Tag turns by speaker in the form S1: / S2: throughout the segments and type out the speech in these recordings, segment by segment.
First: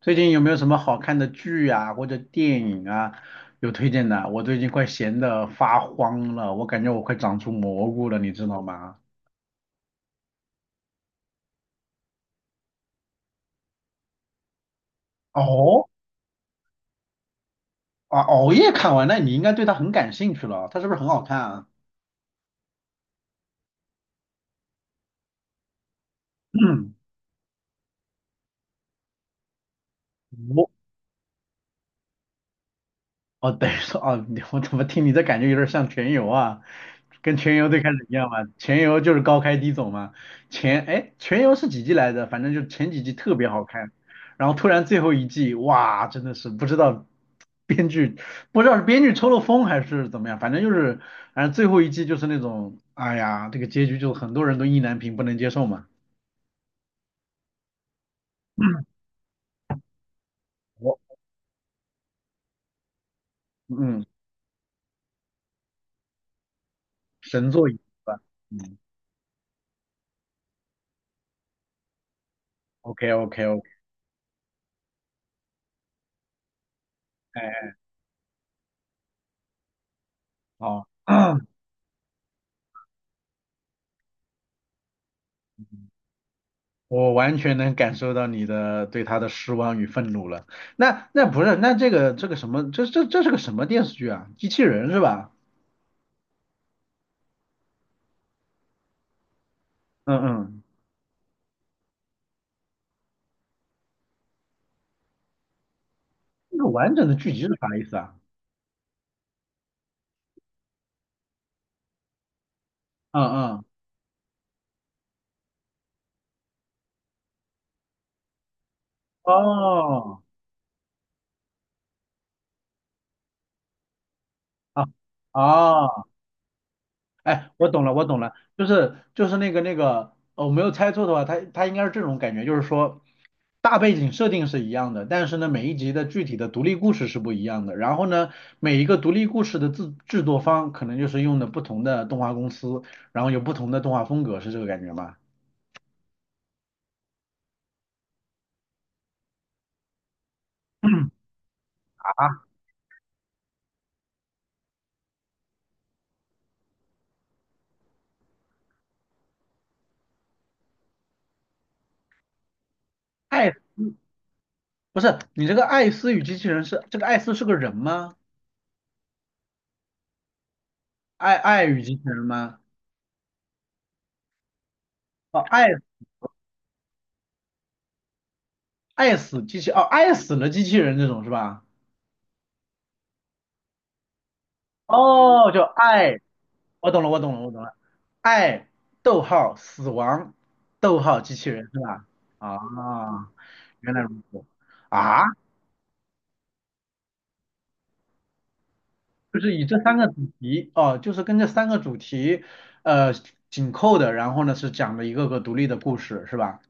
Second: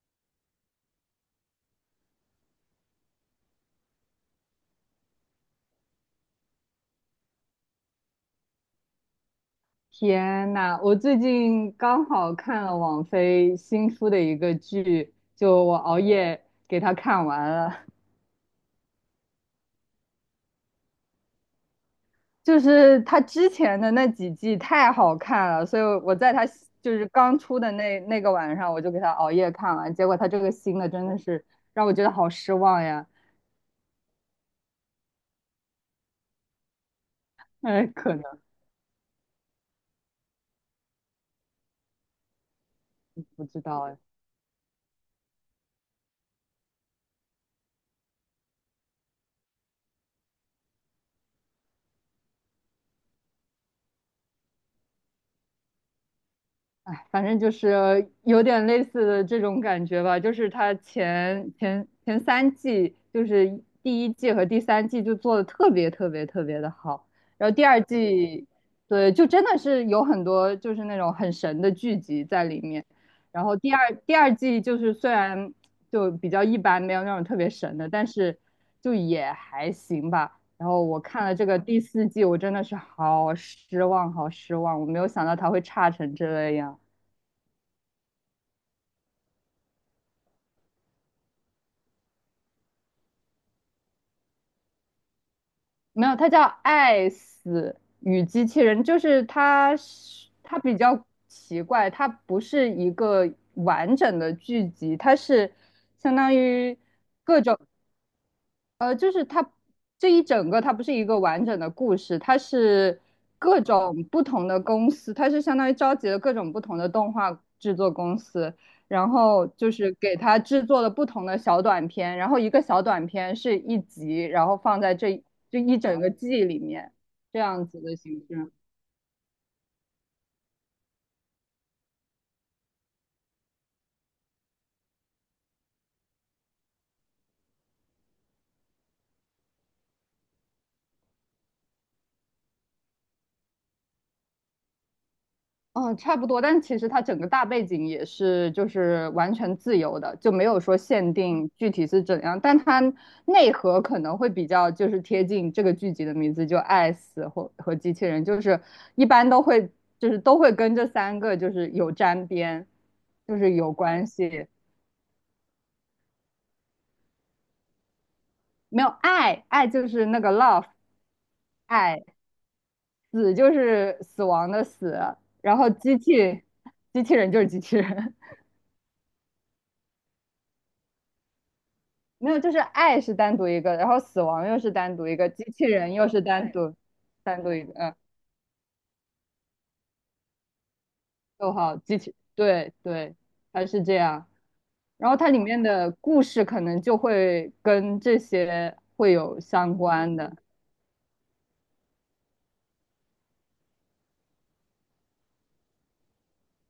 S1: 最近有没有什么好看的剧啊，或者电影啊，有推荐的？我最近快闲得发慌了，我感觉我快长出蘑菇了，你知道吗？
S2: 天呐，我最近刚好看了网飞新出的一个剧，就我
S1: 哦，
S2: 熬夜给它看完了。
S1: 啊，熬夜看完，那你应该对它很感兴趣了，它是不是很好看啊？
S2: 就是它之前的那几季太好看了，所以我在它刚出的那个晚上，我就给它熬夜看完。结果它这个
S1: 我
S2: 新的真的是让我觉得好失望呀。
S1: 哦，等于说哦，我怎么听你这感觉有点像全游啊？跟全游最
S2: 哎，
S1: 开始一
S2: 可
S1: 样嘛，
S2: 能
S1: 全游就是高开低走嘛。哎，全游是几季来着？反正就前几季特
S2: 不
S1: 别
S2: 知
S1: 好
S2: 道
S1: 看，
S2: 哎。
S1: 然后突然最后一季，哇，真的是不知道编剧不知道是编剧抽了风还是怎么样，反正最后一季就是那种，哎呀，这个结局就很多人都意难平，不能接受嘛。
S2: 哎，反正就是有点类似的这种感觉吧，就是它
S1: 我
S2: 前三季，就是
S1: 嗯，
S2: 第一季和第三季就做的特别的好，然
S1: 神
S2: 后第
S1: 作一
S2: 二
S1: 部吧。
S2: 季，
S1: 嗯
S2: 对，就真的是有很多就是那种很神的剧集在里面，
S1: ，OK OK
S2: 然后
S1: OK，
S2: 第二季就是虽然就比较一般，没有那种特别
S1: 哎
S2: 神的，但是就也还行吧。然后
S1: 好。
S2: 我看了这 个第四季，我真的是好失望，好失望，我没有想到它会差成这样。
S1: 我完全能感受到你的对他的失望与愤怒了。那不是，那这个什么，这是个什么电视剧啊？机器人是吧？
S2: 没有，它叫《爱死与机器人》，就是它
S1: 嗯
S2: 是它
S1: 嗯，
S2: 比较奇怪，它不是一个完整的剧集，它是相当
S1: 这个
S2: 于。
S1: 完整的剧集是啥意思啊？
S2: 就是它这一整个，它不是一个完整的故事，它是
S1: 嗯
S2: 各
S1: 嗯，
S2: 种不同的公司，它是相当于召集了各种不同的动画制作公司，然后就是给
S1: 哦
S2: 它制作了不同的小短片，然后一个小短片是一集，然后放
S1: 啊
S2: 在这就一整
S1: 哦，
S2: 个季里面，这
S1: 哎，
S2: 样
S1: 我
S2: 子
S1: 懂了，
S2: 的
S1: 我懂
S2: 形
S1: 了，
S2: 式。
S1: 就是那个，我没有猜错的话，它应该是这种感觉，就是说大背景设定是一样的，但是呢，每一集的具体的独立故事是不一样的。然后呢，每一个独立故事的制作方可能就是用的不同的动画公司，然后有不同的动画风格，是这个感觉吗？
S2: 嗯，差不多，但其实它整个大背景也是就是完全自由的，就没有说 限定具体是怎
S1: 啊，
S2: 样，但它内核可能会比较就是贴近这个剧集的名字，就爱死或和机器人，就是一般都会就是都会跟这三个就是有沾边，就
S1: 艾
S2: 是
S1: 斯
S2: 有关系，
S1: 不是你这个艾斯与机器人是这个艾斯是个人吗？
S2: 没有爱，爱就是那个 love，
S1: 爱与机器
S2: 爱，
S1: 人吗？
S2: 死就是死亡的死，
S1: 哦，
S2: 然
S1: 爱
S2: 后机器人就是机器人。
S1: 爱死机器哦，爱死了机器人这种是吧？
S2: 没有，就是爱是单独一个，然后死亡又是单独一个，机
S1: 哦，叫
S2: 器人又
S1: 爱。
S2: 是单独
S1: 我懂了，我懂了，
S2: 单
S1: 我
S2: 独
S1: 懂
S2: 一个，
S1: 了。
S2: 嗯，
S1: 爱，逗号，死亡，逗号，机器
S2: 逗
S1: 人
S2: 号
S1: 是
S2: 机
S1: 吧？
S2: 器，
S1: 啊，
S2: 对对，它是
S1: 原
S2: 这
S1: 来如
S2: 样。
S1: 此
S2: 然后
S1: 啊，
S2: 它里面的故事可能就会跟这些会有
S1: 就是以
S2: 相
S1: 这三个主
S2: 关的。
S1: 题哦，就是跟这三个主题呃紧扣的，然后呢是讲了一个个独立的故事是吧？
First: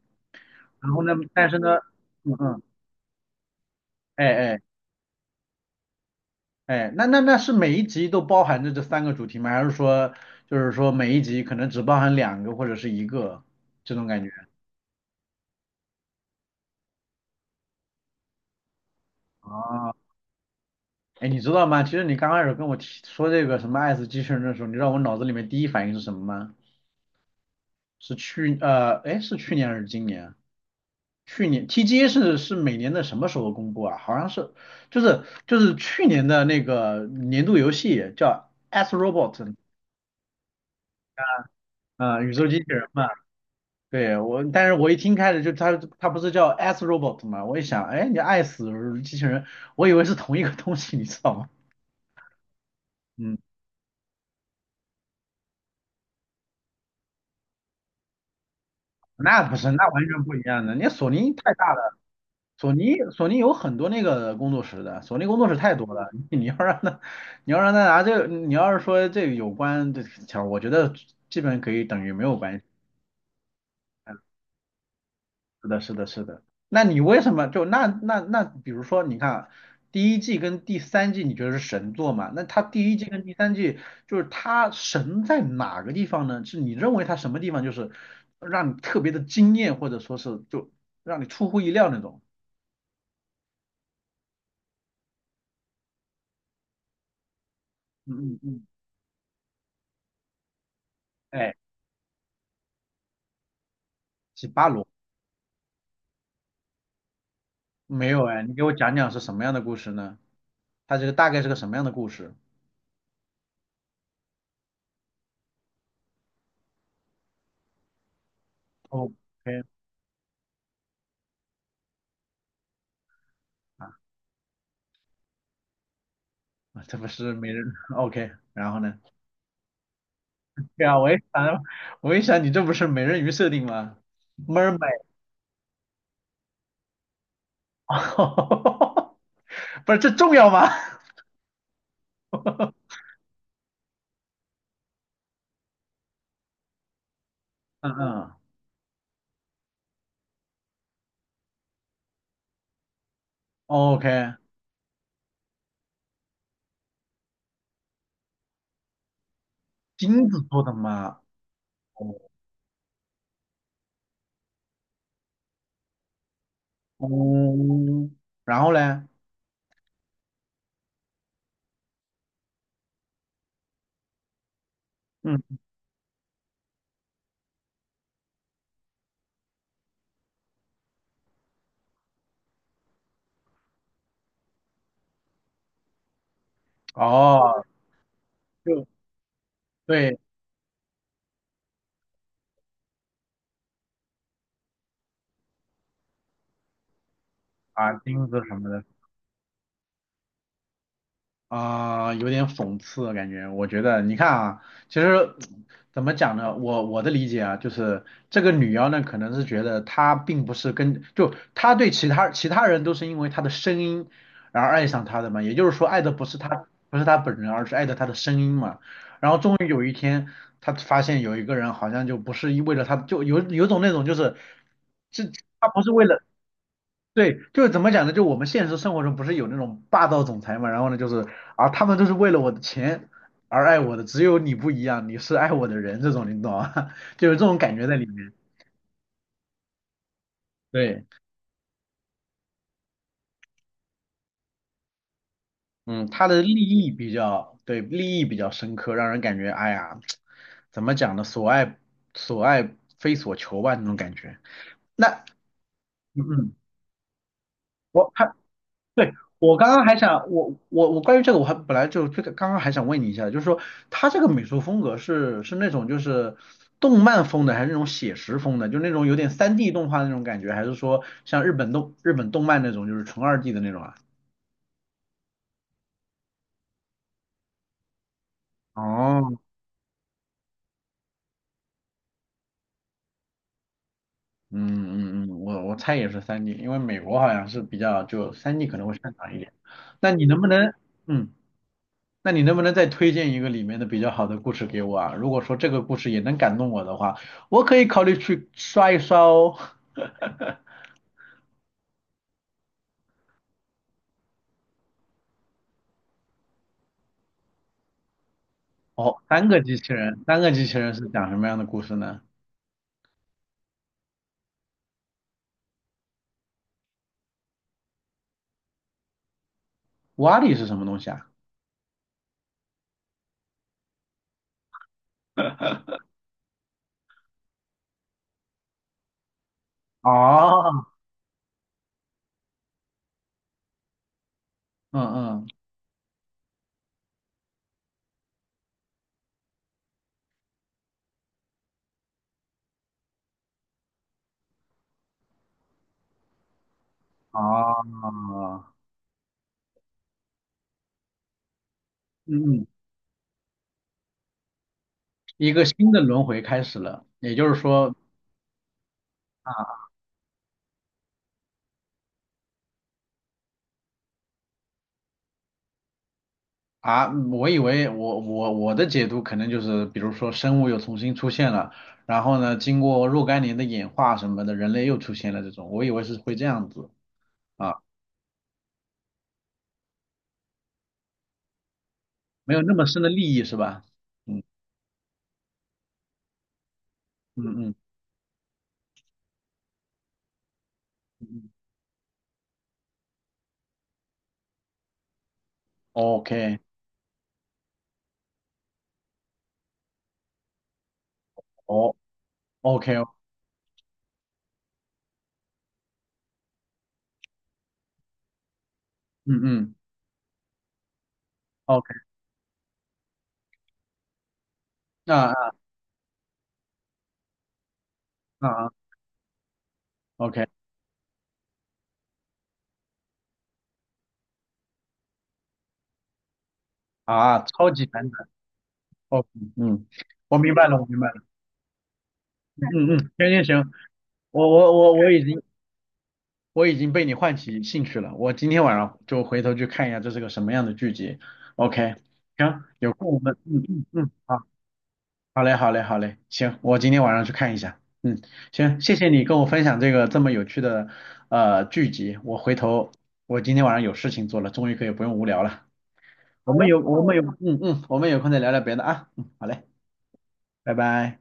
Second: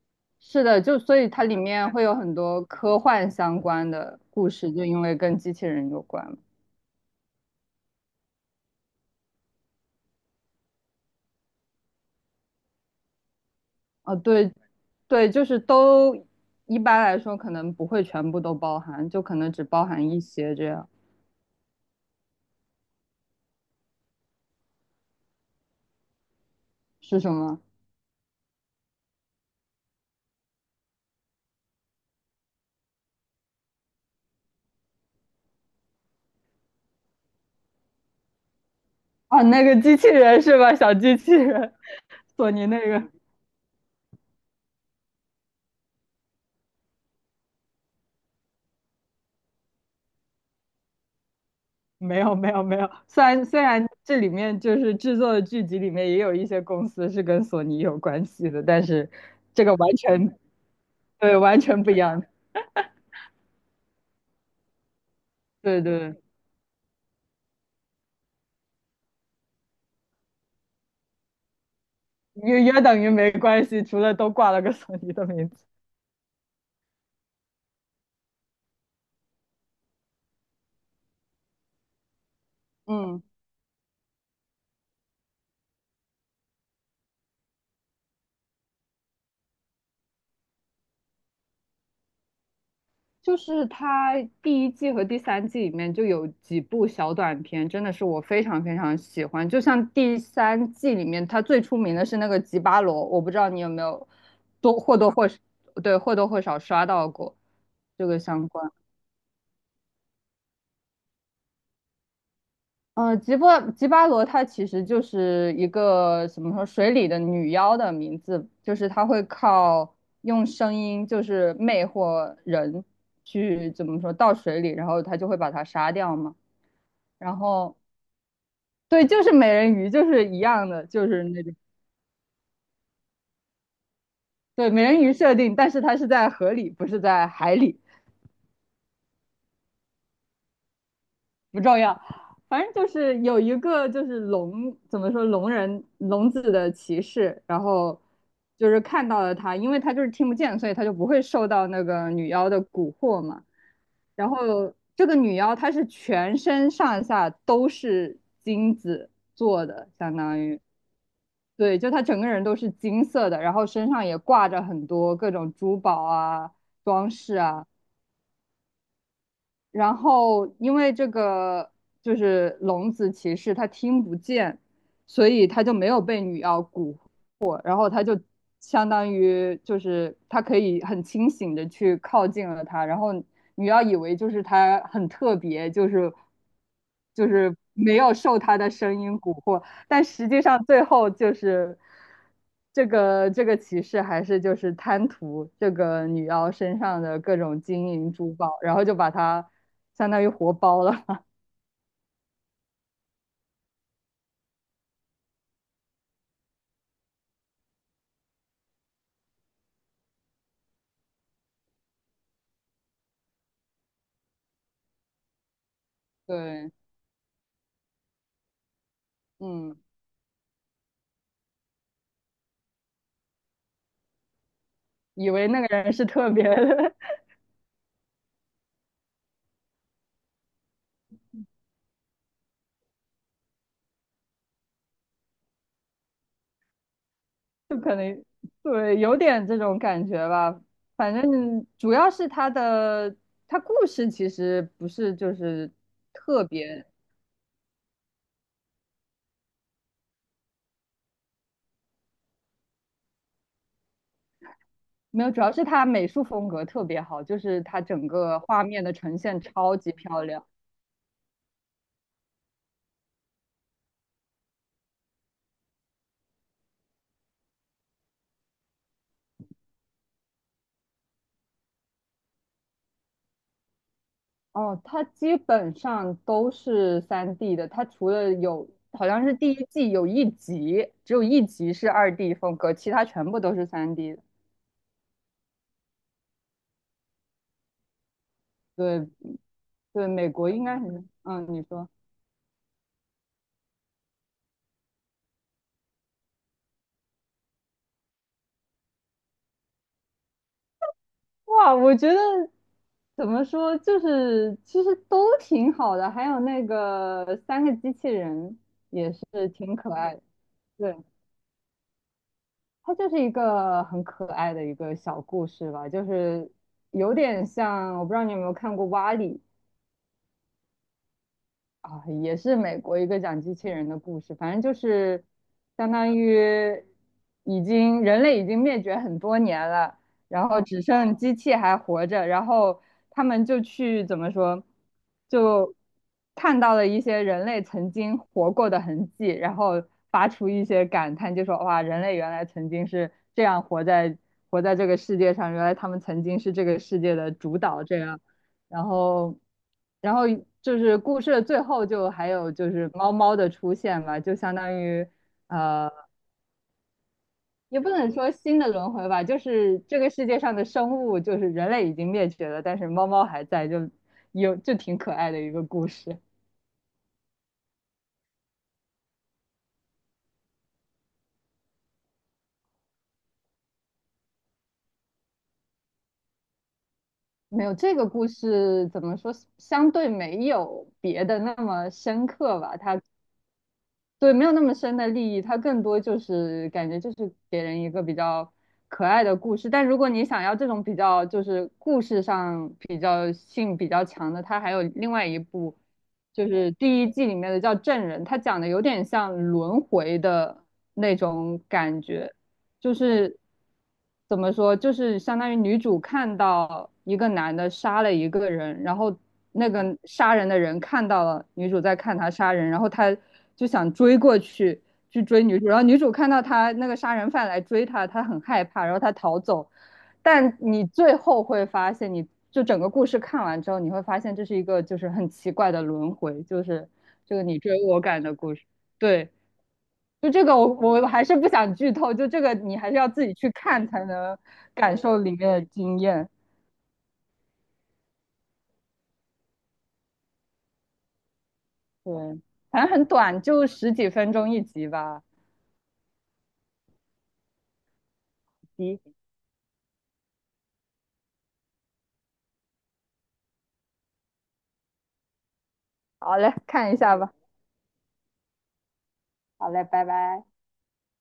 S2: 是的，
S1: 然
S2: 就
S1: 后呢，
S2: 所以它
S1: 但
S2: 里
S1: 是呢，
S2: 面会有
S1: 嗯
S2: 很多
S1: 嗯，
S2: 科幻相关的
S1: 哎
S2: 故
S1: 哎
S2: 事，就因为跟机器人有关嘛。
S1: 哎，那是每一集都包含着这三个主题吗？还是说就是说每一集可能只包含两个或者是一个这种
S2: 啊，
S1: 感觉？
S2: 对，对，就是都一般来说可能不会全部都包含，就可能只包
S1: 啊？
S2: 含一些这样。
S1: 哎，你知道吗？其实你刚开始跟我提说这个什么爱死机器人的时候，你知道我脑子里面第一反应是什么吗？
S2: 是什么？
S1: 是哎，是去年还是今年啊？去年 TGA 是每年的什么时候公布啊？好像是就是去年的那个年度游戏叫《As
S2: 啊，
S1: Robot》
S2: 那个机器人是吧？小机器人，
S1: 啊、宇宙
S2: 索
S1: 机器
S2: 尼那
S1: 人
S2: 个
S1: 嘛。对我，但是我一听开始就它不是叫 As Robot 嘛？我一想，哎，你爱死机器人，我以为是同一个东西，你知道吗？
S2: 没有没有没有。虽
S1: 嗯，
S2: 然这里面就是制作的剧集里面也有一些公司是跟索尼有关系的，但是
S1: 那不
S2: 这
S1: 是，
S2: 个
S1: 那
S2: 完
S1: 完全不
S2: 全
S1: 一样的。你索尼
S2: 对
S1: 太
S2: 完
S1: 大
S2: 全不一
S1: 了。
S2: 样。
S1: 索尼有很多那个工作室的，索尼工作室太
S2: 对
S1: 多了。
S2: 对，
S1: 你要让他拿这个，你要是说这个有关这条，我觉得基本可以等于没有关
S2: 也
S1: 系。
S2: 也等于没关系，除了都挂了个索尼的名字。
S1: 是的，是的，是的。那你为什么就那，比如说你看啊第一季跟第三季，你觉得是神作嘛？那他第一季
S2: 嗯。
S1: 跟第三季就是他神在哪个地方呢？是你认为他什么地方就是让你特别的惊艳，或者说是就让你出乎意料那种？
S2: 就是它第一季和第三季里面就有几部小短片，真的是我
S1: 嗯嗯
S2: 非常
S1: 嗯，
S2: 非常喜欢。就像第三季里面，它
S1: 哎，
S2: 最出名的是那个吉巴罗，我不知道你有没有
S1: 是巴
S2: 多
S1: 罗。
S2: 或多或少对或多或少刷到过这
S1: 没
S2: 个
S1: 有哎，
S2: 相
S1: 你给我
S2: 关。
S1: 讲讲是什么样的故事呢？它这个大概是个什么样的故事
S2: 吉巴罗它其实就是一个怎么说水里的女妖的名字，就是它
S1: ？OK
S2: 会靠用声音就是魅惑人去怎
S1: 啊，
S2: 么说到水里，然后他就会把它杀掉嘛。
S1: 这不是
S2: 然
S1: 美人
S2: 后
S1: OK，然后呢？
S2: 对，就是美人鱼，就是一样
S1: 对
S2: 的，
S1: 啊，
S2: 就是那种
S1: 我一想你这不是美人鱼设定吗
S2: 对美
S1: ？Mermaid，
S2: 人鱼设定，但是它是在河里，不是在海里，
S1: 不是这重要吗？
S2: 不重要。反正就 是有一个就是聋，怎么说聋人聋子的骑士，然
S1: 嗯
S2: 后
S1: 嗯
S2: 就是看到了他，因为他就是听不见，所以他就不会受到那个女妖的蛊惑嘛。然
S1: ，OK，
S2: 后这个女妖她是全身上下都是金子做的，相
S1: 金
S2: 当
S1: 子
S2: 于。
S1: 做的吗？
S2: 对，就他整个
S1: 哦，
S2: 人都是金色的，然后身上也挂着很多各种珠宝啊、装饰啊，
S1: 嗯，然后嘞，
S2: 然后因为这个就是聋子骑士，他听不见，所
S1: 嗯，
S2: 以他就没有被女妖蛊惑，然后他就相当于就是他可以很清醒的去靠近了她，然后女妖以为就是他很特别，就是
S1: 哦，
S2: 没有受他的
S1: 就
S2: 声音蛊惑，但
S1: 对
S2: 实际上最后就是这个骑士还是就是贪图这个女妖身上的各种金
S1: 啊，
S2: 银
S1: 金
S2: 珠
S1: 子什
S2: 宝，
S1: 么
S2: 然
S1: 的，
S2: 后就把她相当于活包了。
S1: 啊、有点讽刺的感觉。我觉得，你看啊，其实怎么讲呢？我的理解啊，就是这个女妖呢，可能是觉得她并不是跟，就她对其他人都是因为她的声音然后爱上她的嘛，也就是说爱的
S2: 对，
S1: 不是她本人，而是爱的她的声音嘛。然后终于
S2: 嗯，
S1: 有一天，她发现有一个人好像就不是为了她，有种那种就是，这
S2: 以为那
S1: 她
S2: 个
S1: 不是
S2: 人
S1: 为
S2: 是
S1: 了。
S2: 特别，的，
S1: 对，就是怎么讲呢？就我们现实生活中不是有那种霸道总裁嘛，然后呢，就是啊，他们都是为了我的钱而爱我的，只有你不一样，你是爱我的人，这种你懂吗？就有这种 感
S2: 就
S1: 觉
S2: 可
S1: 在里
S2: 能
S1: 面。
S2: 对，有点这种感觉吧。
S1: 对，
S2: 反正主要是他的他故事其实不是就是
S1: 嗯，他的
S2: 特
S1: 利
S2: 别
S1: 益比较，对，利益比较深刻，让人感觉，哎呀，怎么讲呢？所爱非所求吧，那种感觉。
S2: 没
S1: 那，
S2: 有，主要是他美
S1: 嗯
S2: 术风
S1: 嗯，
S2: 格特别好，就是他整
S1: 我还
S2: 个画面的
S1: 对，
S2: 呈现
S1: 我刚
S2: 超
S1: 刚
S2: 级
S1: 还
S2: 漂
S1: 想，
S2: 亮。
S1: 我关于这个，我还本来就这个刚刚还想问你一下，就是说他这个美术风格是那种就是动漫风的，还是那种写实风的，就那种有点三 d 动画那种感觉，还是说像日本动漫那种就是纯2D 的那种啊？
S2: 哦，它基本上都是三 d 的，它除了有好像是
S1: 哦，
S2: 第一季有一集，只有一集是2D 风格，其他全部都是三 d
S1: 嗯嗯嗯，我猜也是三 d 因为美国好像是比较就三 d 可能会
S2: 对
S1: 擅长一点。
S2: 对，
S1: 那你
S2: 美
S1: 能不
S2: 国应
S1: 能，
S2: 该很，
S1: 嗯，
S2: 嗯，你说，
S1: 那你能不能再推荐一个里面的比较好的故事给我啊？如果说这个故事也能感动我的话，我可以考虑去刷一刷哦。
S2: 哇，我觉得怎么说，就是其实都挺好的，还有那个三个机器人
S1: 哦，三
S2: 是
S1: 个机
S2: 挺
S1: 器
S2: 可爱
S1: 人，
S2: 的，
S1: 三个机器人
S2: 对，
S1: 是讲什么样的故事呢？
S2: 它就是一个很可爱的一个小故事吧，就是有点像，我不知道你有没有看过《瓦力》，
S1: 瓦力是什么东西啊？
S2: 啊，也是美国一个讲机器人的故事，反正就是相当于已经人类已经灭绝很多年了，然后只
S1: 哦，
S2: 剩机器还活着，然后他们就去怎么说，
S1: 嗯嗯，
S2: 就看到了一些人类曾经活过的痕迹，然后发出一些感叹，就说哇，人类原来曾经是这样活在这个世界上，原来他们曾经是这个世界的主导，这样。
S1: 哦，
S2: 然后，然后就是故事的最后就还
S1: 嗯
S2: 有
S1: 嗯，
S2: 就是猫猫的出现吧，就相当于
S1: 一个新
S2: 呃，
S1: 的轮回开始了，也就是
S2: 也不
S1: 说。
S2: 能说新的轮回吧，就
S1: 啊
S2: 是这个世界上的生物，就是人类已经灭绝了，但是猫猫还在，就有就挺可爱的一个故事。
S1: 啊，我以为我的解读可能就是，比如说生物又重新出现了，然后呢，经过若干年的演化什么的，人类又出现了这种，我以为是会这样子。
S2: 没有
S1: 啊，
S2: 这个故事怎么说，相对没有别的那么深
S1: 没
S2: 刻
S1: 有那
S2: 吧，
S1: 么深
S2: 它
S1: 的利益是吧？
S2: 对，
S1: 嗯
S2: 没有那么深的利益，它更多就是感觉就是
S1: 嗯
S2: 给
S1: 嗯
S2: 人一个比较可爱的故事。但如果你想要这种比较
S1: 嗯
S2: 就
S1: 嗯
S2: 是故事上比较性比较强的，它还有另外一部，就
S1: ，OK，
S2: 是第一季里面的叫《证人》，它讲的有点像轮回的那种
S1: 哦
S2: 感觉。
S1: ，OK，哦
S2: 就是怎么说，就是相当于女主看到一个男的杀了一个人，然后
S1: 嗯
S2: 那
S1: 嗯
S2: 个杀人的人看到了女主
S1: ，OK，
S2: 在看他杀人，然后他就想追过去
S1: 那
S2: 去追
S1: 啊
S2: 女主，然后女主看到他那个杀人犯来追她，她很
S1: 啊
S2: 害
S1: 啊
S2: 怕，然后她逃走。
S1: ，OK，
S2: 但你最后会发现，你就整个故事看完之后，你会发现这是一个就是很奇怪的轮回，就是这
S1: 啊，
S2: 个你
S1: 超
S2: 追
S1: 级
S2: 我
S1: 反
S2: 赶
S1: 转，
S2: 的故事。
S1: OK
S2: 对，
S1: 嗯，
S2: 就
S1: 我
S2: 这
S1: 明
S2: 个
S1: 白了，我明
S2: 我
S1: 白了，
S2: 还是不想剧透，就这个你
S1: 嗯
S2: 还
S1: 嗯，
S2: 是要
S1: 嗯
S2: 自
S1: 行
S2: 己
S1: 行
S2: 去
S1: 行，
S2: 看才能
S1: 我我我
S2: 感
S1: 我
S2: 受
S1: 已
S2: 里面
S1: 经
S2: 的经验。
S1: 我已经被你唤起兴趣了，我今天晚上就回头去看一下这是个什么样的剧集，OK，
S2: 对，
S1: 行，
S2: 反正
S1: 有
S2: 很
S1: 空我们
S2: 短，
S1: 嗯
S2: 就
S1: 嗯
S2: 十几
S1: 嗯，
S2: 分
S1: 好。
S2: 钟一集吧。
S1: 好嘞，好嘞，好嘞，行，我今天晚上去看一下。嗯，行，谢
S2: 集，
S1: 谢你跟我分享这个这么有趣的剧集，我回头我今天晚上有事情做了，终于可以不用无聊了。
S2: 好嘞，看一
S1: 我们
S2: 下
S1: 有
S2: 吧。
S1: 嗯嗯，我们有空再聊聊别的啊。嗯，好嘞，
S2: 好嘞，拜拜。
S1: 拜拜。